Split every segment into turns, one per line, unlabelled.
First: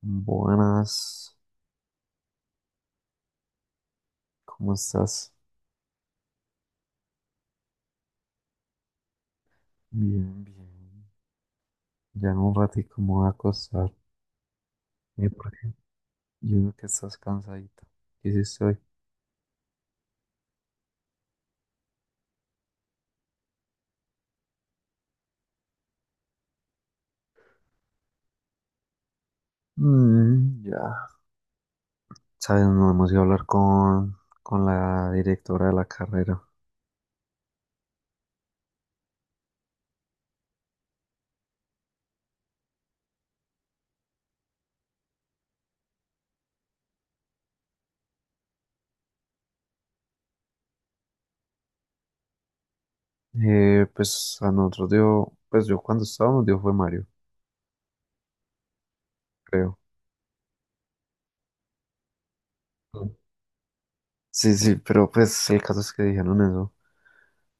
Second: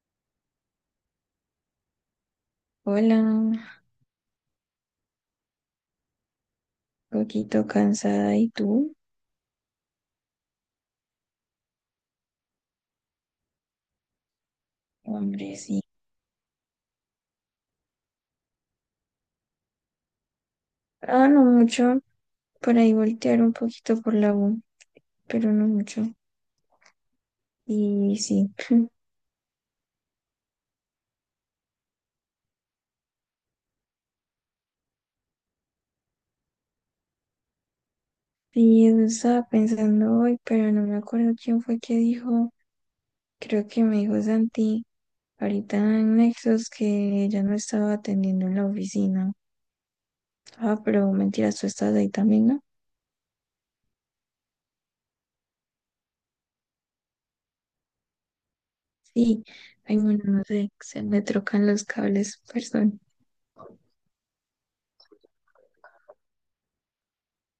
Buenas,
Hola, un
¿cómo estás?
poquito cansada. ¿Y tú?
Bien, bien. Ya en un ratito me voy a acostar,
Hombre,
porque
sí.
yo veo que estás cansadito. ¿Qué hiciste hoy?
Ah, no mucho. Por ahí voltear un poquito por la U, pero no mucho. Y sí.
Mm, ya. Sabes, no hemos ido a hablar con la directora de la carrera.
Sí, eso estaba pensando hoy, pero no me acuerdo quién fue que dijo. Creo que me dijo Santi ahorita en Nexos que ya no estaba atendiendo en la oficina. Ah, pero mentiras, tú estás ahí también, ¿no?
Pues a nosotros dio, pues yo cuando estábamos dio fue Mario,
Sí.
creo.
Ay, bueno, no sé. Se me trocan los cables, perdón.
Mm. Sí, sí, pero pues el caso es que dijeron eso.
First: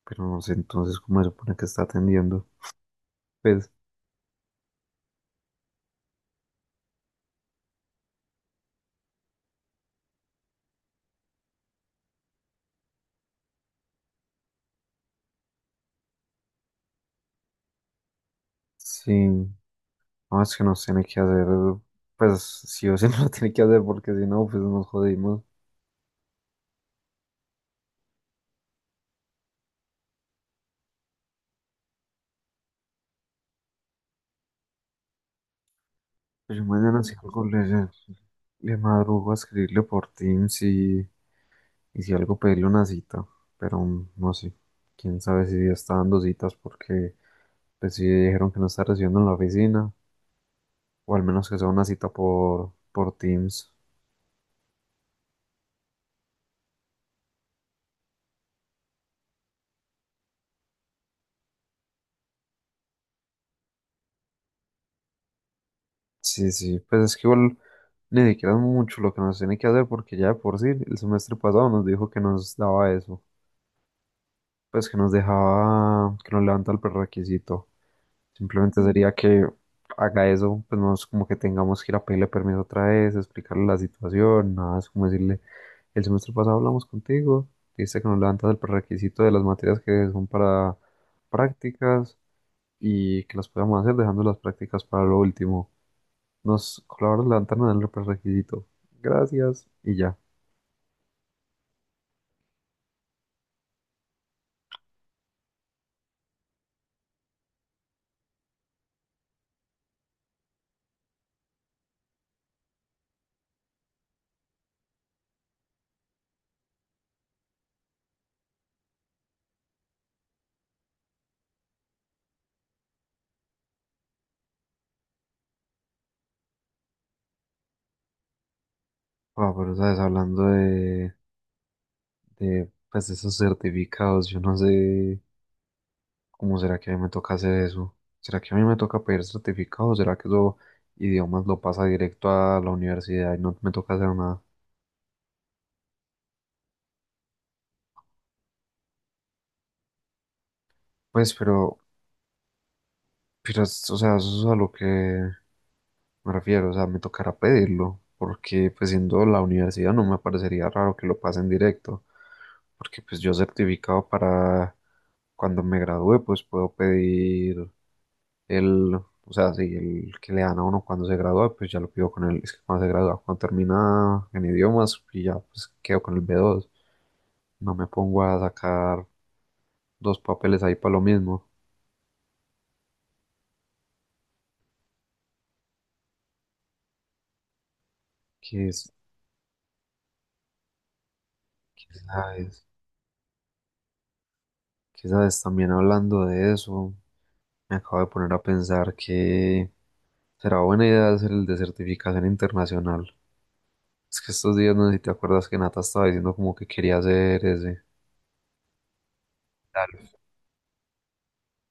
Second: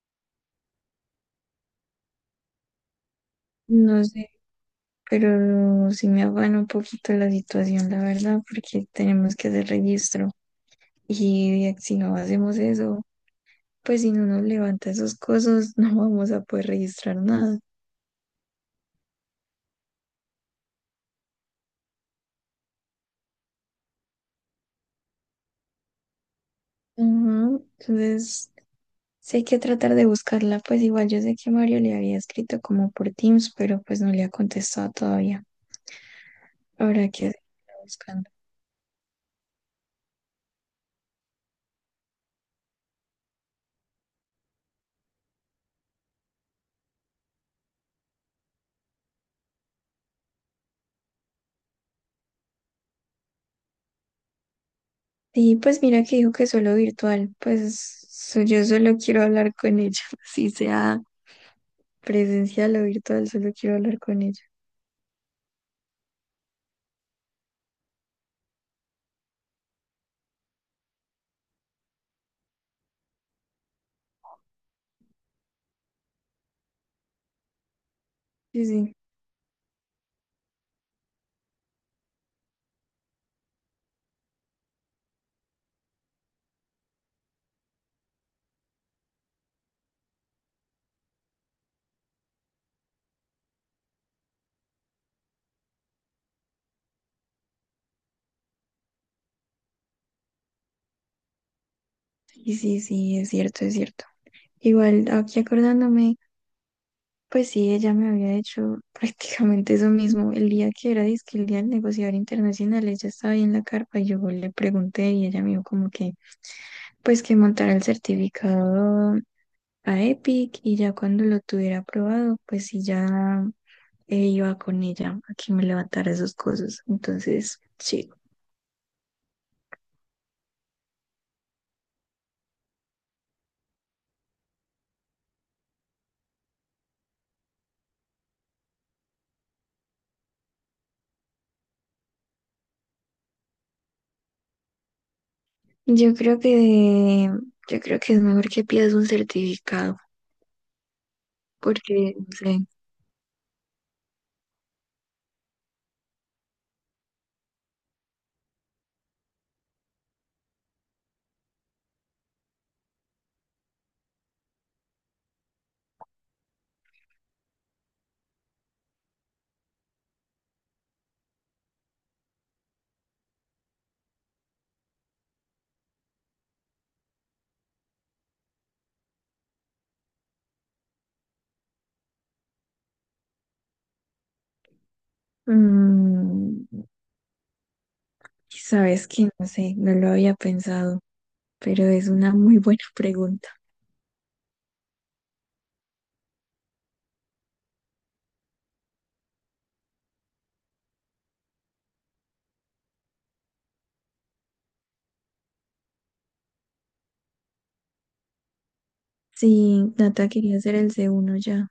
Pero no sé entonces cómo se supone que está atendiendo. Pues
No sé, pero sí me afana un poquito la situación, la verdad, porque tenemos que hacer registro y si no hacemos eso, pues si no nos levanta esos cosas, no vamos a poder registrar nada.
sí. No, es que no tiene que hacer, pues sí o sí no lo tiene que hacer porque si no, pues nos jodimos.
Ujú. Entonces, sí hay que tratar de buscarla, pues igual yo sé que Mario le había escrito como por Teams, pero pues no le ha contestado todavía.
Pues yo mañana
Habrá
sí
que
colgo
seguirla
le,
buscando.
le madrugo a escribirle por Teams y si algo pedirle una cita, pero no sé, quién sabe si ya está dando citas porque pues sí dijeron que no está recibiendo en la oficina o al menos que sea una cita por Teams.
Y pues mira que dijo que solo virtual, pues yo solo quiero hablar con ella, si sea presencial o virtual, solo quiero hablar con ella.
Sí, sí, pues es que igual ni siquiera es mucho lo que nos tiene que hacer porque ya de por sí el semestre pasado nos dijo que nos daba eso. Pues que nos dejaba, que nos levanta el prerequisito.
Sí,
Simplemente
sí,
sería que haga eso, pues no es como que tengamos que ir a pedirle permiso otra vez, explicarle la situación, nada, es como decirle, el semestre pasado hablamos contigo, dice que nos levantas el prerequisito de las materias que son para prácticas y que las podamos hacer dejando las prácticas para lo último. Nos colaboras levantarnos el prerequisito. Gracias y ya.
sí, sí, sí, es cierto, es cierto. Igual, aquí acordándome, pues sí, ella me había hecho prácticamente eso mismo. El día que era, dizque el día del negociador internacional, ella estaba ahí en la carpa y yo le pregunté y ella me dijo como que, pues que montara el certificado a Epic y ya cuando lo tuviera aprobado, pues sí, ya iba con ella a que me levantara esas cosas. Entonces, sí.
Ah, pero sabes, hablando de, pues, de esos certificados, yo no sé. ¿Cómo será que a mí me toca hacer eso? ¿Será que a mí me toca pedir certificado? ¿Será que eso idiomas lo pasa directo a la universidad y no me toca hacer nada?
Yo creo que, yo creo que es mejor que pidas un certificado,
Pues, pero,
porque, no sé,
o sea, eso es a lo que me refiero, o sea, me tocará pedirlo, porque pues siendo la universidad no me parecería raro que lo pasen directo, porque pues yo certificado para cuando me gradúe, pues puedo pedir El, o sea, sí, el que le dan a uno cuando se gradúa, pues ya lo pido con él. Es que cuando se gradúa, cuando termina en idiomas, y ya pues quedo con el B2. No me pongo a sacar dos papeles ahí para lo mismo.
mm,
Que es,
sabes que, no sé, no lo había pensado, pero
que
es una muy
sabes,
buena pregunta.
que sabes, también hablando de eso, me acabo de poner a pensar que será buena idea hacer el de certificación internacional. Es que estos días, no sé si te acuerdas que Nata estaba diciendo como que quería hacer ese.
Sí,
Tal.
Nata quería hacer el C1 ya.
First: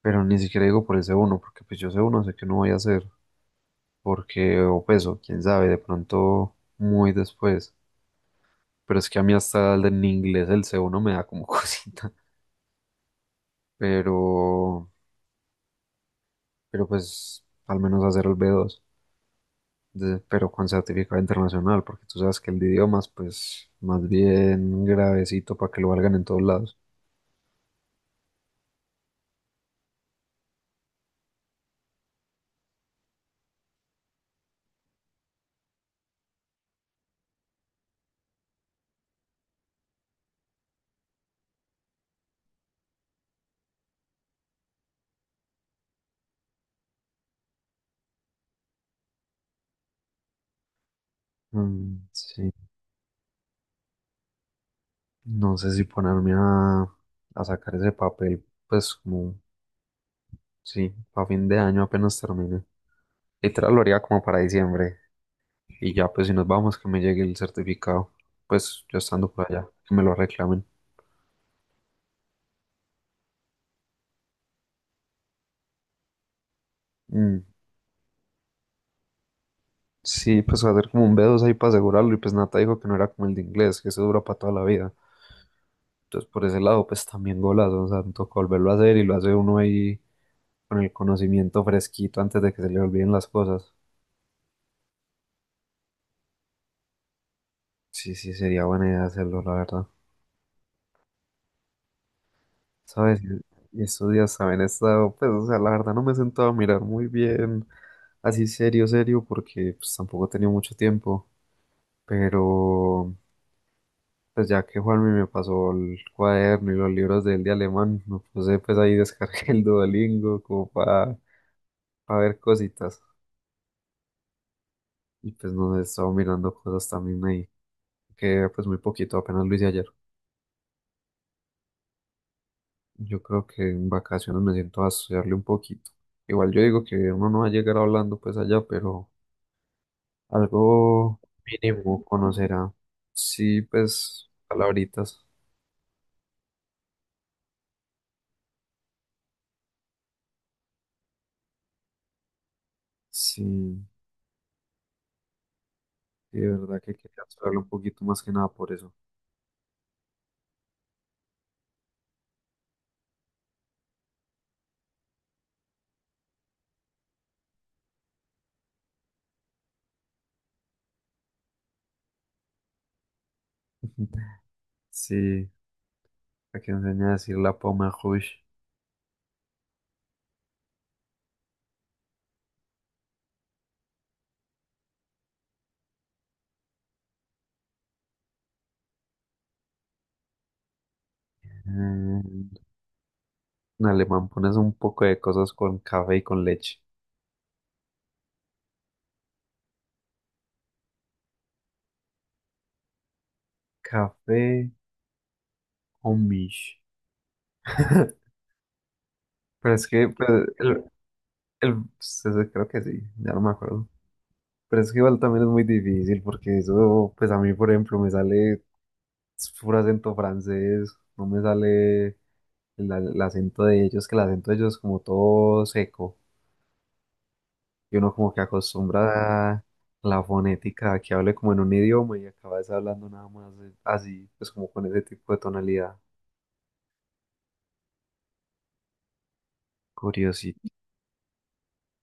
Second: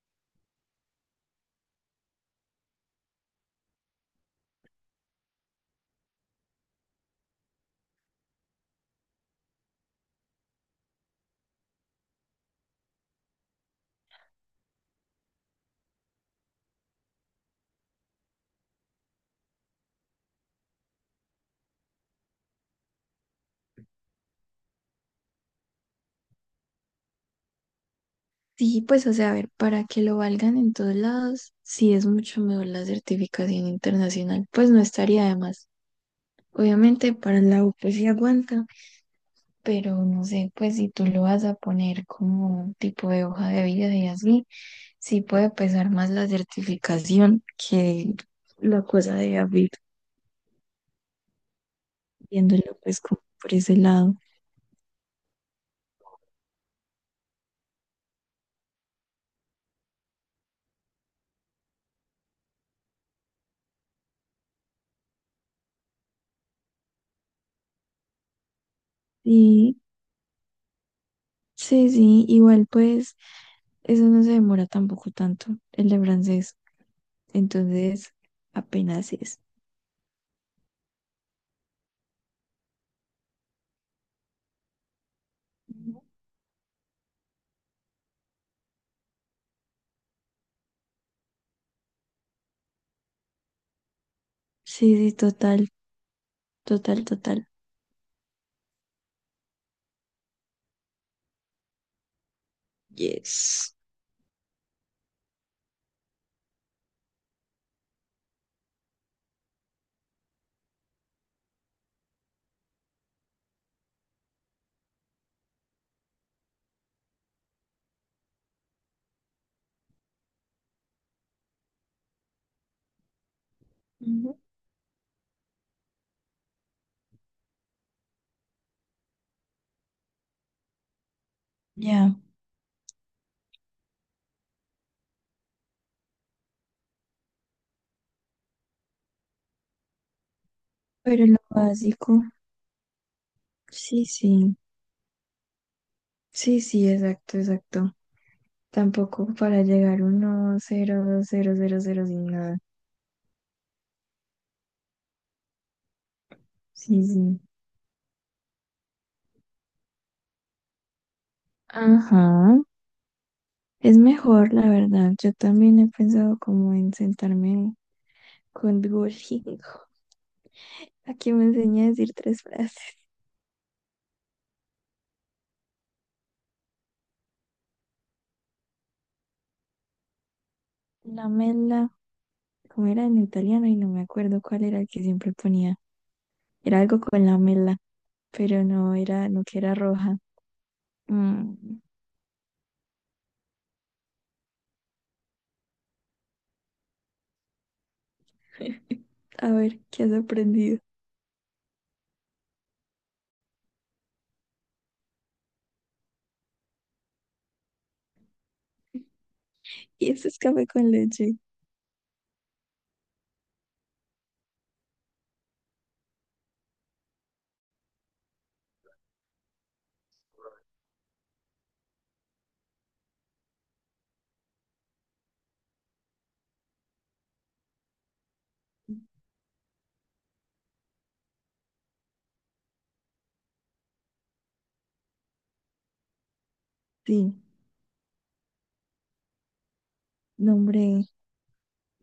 Pero ni siquiera digo por ese uno, porque pues yo ese uno sé que no voy a hacer. Porque, o pues, o quién sabe, de pronto muy después. Pero es que a mí hasta el en inglés el C1 me da como cosita. Pero, pero pues, al menos hacer el B2, pero con certificado internacional, porque tú sabes que el de idiomas, pues, más bien gravecito para que lo valgan en todos lados.
Sí, pues, o sea, a ver, para que lo valgan en todos lados, sí es mucho mejor la certificación internacional, pues no estaría de más. Obviamente, para la U, pues sí aguanta, pero no sé, pues si tú lo vas a poner como un tipo de hoja de vida y así, sí puede pesar más la certificación que la cosa de abrir,
Mm, sí,
viéndolo pues como por ese lado.
no sé si ponerme a sacar ese papel, pues, como, sí, a fin de año apenas termine. Literal lo haría como para diciembre. Y ya, pues si nos vamos, que me llegue el certificado, pues yo estando por allá,
Sí,
que me lo reclamen.
sí, sí, igual pues eso no se demora tampoco tanto, el de francés.
Mm.
Entonces, apenas es.
Sí, pues hacer como un B2 ahí para asegurarlo y pues Nata dijo que no era como el de inglés, que eso dura para toda la vida.
Ujú.
Entonces por ese lado, pues también golazo, o sea, me toca volverlo a hacer y lo hace uno ahí con el conocimiento fresquito antes de que se le olviden las cosas.
Sí, sí, total, total, total.
Sí, sí, sería buena idea hacerlo, la verdad. ¿Sabes?
Yes.
Y estos días también he estado, pues, o sea, la verdad no me he sentado a mirar muy bien, así serio, serio, porque pues tampoco he tenido mucho tiempo. Pero pues ya que Juanmi me pasó el cuaderno y los libros de él de alemán, me puse pues ahí descargué el Duolingo como para, ver cositas.
Ujú.
Y pues no sé, estaba mirando cosas también ahí, que pues muy poquito, apenas lo hice ayer.
Ya,
Yo creo que en vacaciones me siento a estudiarle un poquito. Igual yo digo que uno no va a llegar hablando pues allá, pero algo
pero lo
mínimo
básico,
conocerá. Sí,
sí,
pues
sí,
palabritas.
sí, sí, exacto, exacto. Tampoco para llegar uno, cero, cero, cero, cero, sin nada.
Sí, sí, de verdad que
Sí,
quería
sí.
estudiarlo un poquito más que nada por eso.
Ajá. Es mejor, la verdad. Yo también he pensado como en sentarme con Duolingo, a que me enseñe a decir tres frases.
Sí, para que enseñe a decir la poma Rouge.
La mela, como era en italiano y no me acuerdo cuál era el que siempre ponía. Era algo con lamela, pero no era, no que era roja. Mm,
Eh, en alemán pones un poco de cosas con café y con leche.
a ver, ¿qué has aprendido?
Café o mish. Pero es que,
Y
pues,
eso es café
el,
con leche.
pues, eso creo que sí, ya no me acuerdo. Pero es que igual también es muy difícil porque eso, pues a mí, por ejemplo, me sale puro acento francés, no me sale el acento de ellos, que el acento de ellos es como todo seco. Y uno como que acostumbra a la fonética a que hable como en un idioma y acabas hablando nada más así, pues como con ese tipo de tonalidad.
Sí, no,
Curiosito.
hombre.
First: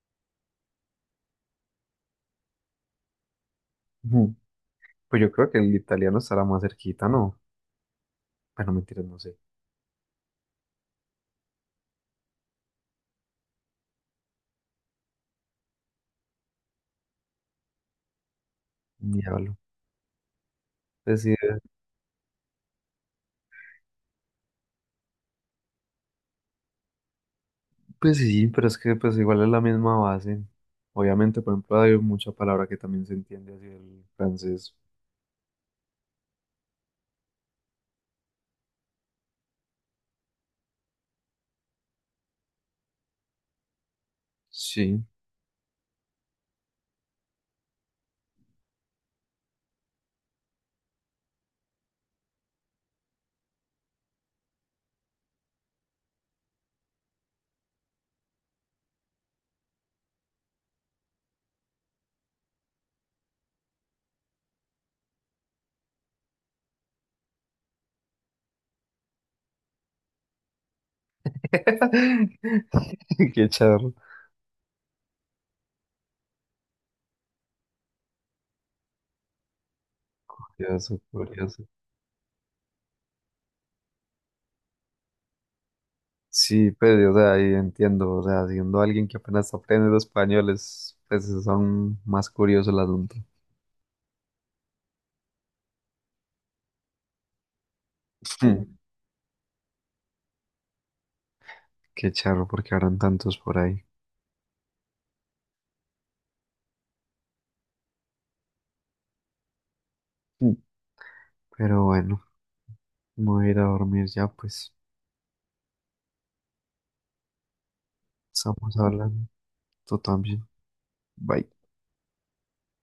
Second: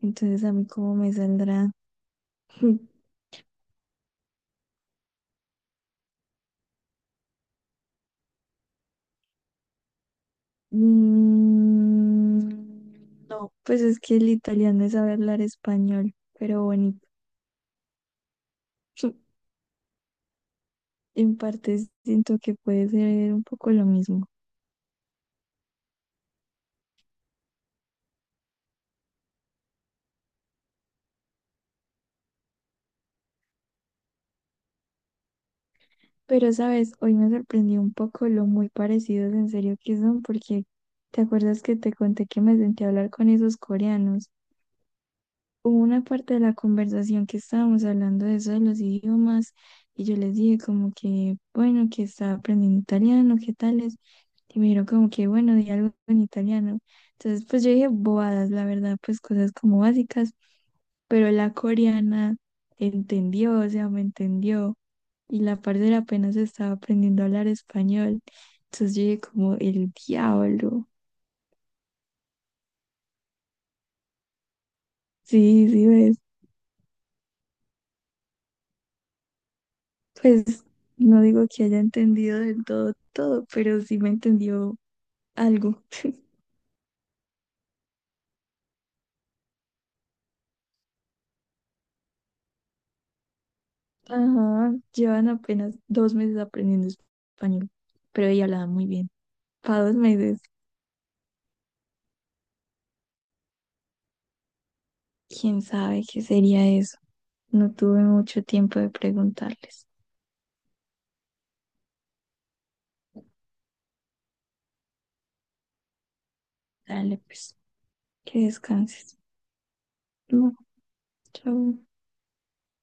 Entonces, ¿a mí cómo me saldrá?
Ujú. Pues yo creo que el italiano estará más cerquita, ¿no? Bueno, mentiras, no sé.
Mm, no, pues es que el italiano es saber hablar español, pero bonito.
Diablo. Pues sí, eh,
En parte siento que puede ser un poco lo mismo.
pues sí, pero es que pues igual es la misma base. Obviamente, por ejemplo, hay mucha palabra que también se entiende así el francés.
Pero, sabes, hoy me sorprendió un poco lo muy parecidos en serio que son, porque ¿te acuerdas que te conté que me senté a hablar con esos coreanos?
Sí.
Hubo una parte de la conversación que estábamos hablando de eso de los idiomas y yo les dije como que, bueno, que estaba aprendiendo italiano, qué tales, y me dijeron como que, bueno, di algo en italiano. Entonces, pues yo dije bobadas, la verdad, pues cosas como básicas, pero la coreana entendió, o sea, me entendió, y la parcera apenas estaba aprendiendo a hablar español. Entonces yo dije como, el diablo.
Qué charro.
Sí, sí, ves. Pues
Curioso,
no digo
curioso.
que haya entendido del todo todo, pero sí me entendió algo.
Sí, pues, o sea, y entiendo, o sea, siendo alguien que apenas aprende los españoles, pues, es aún más curioso el asunto.
Ajá, llevan apenas 2 meses aprendiendo español, pero ella hablaba
Mm.
muy bien. Para 2 meses,
Qué charro, porque habrán tantos por ahí.
quién sabe qué sería eso. No tuve mucho tiempo de preguntarles.
Mm. Pero bueno, me voy a ir a dormir ya, pues,
Dale, pues, que
estamos
descanses.
hablando, tú también.
No,
Bye.
chao.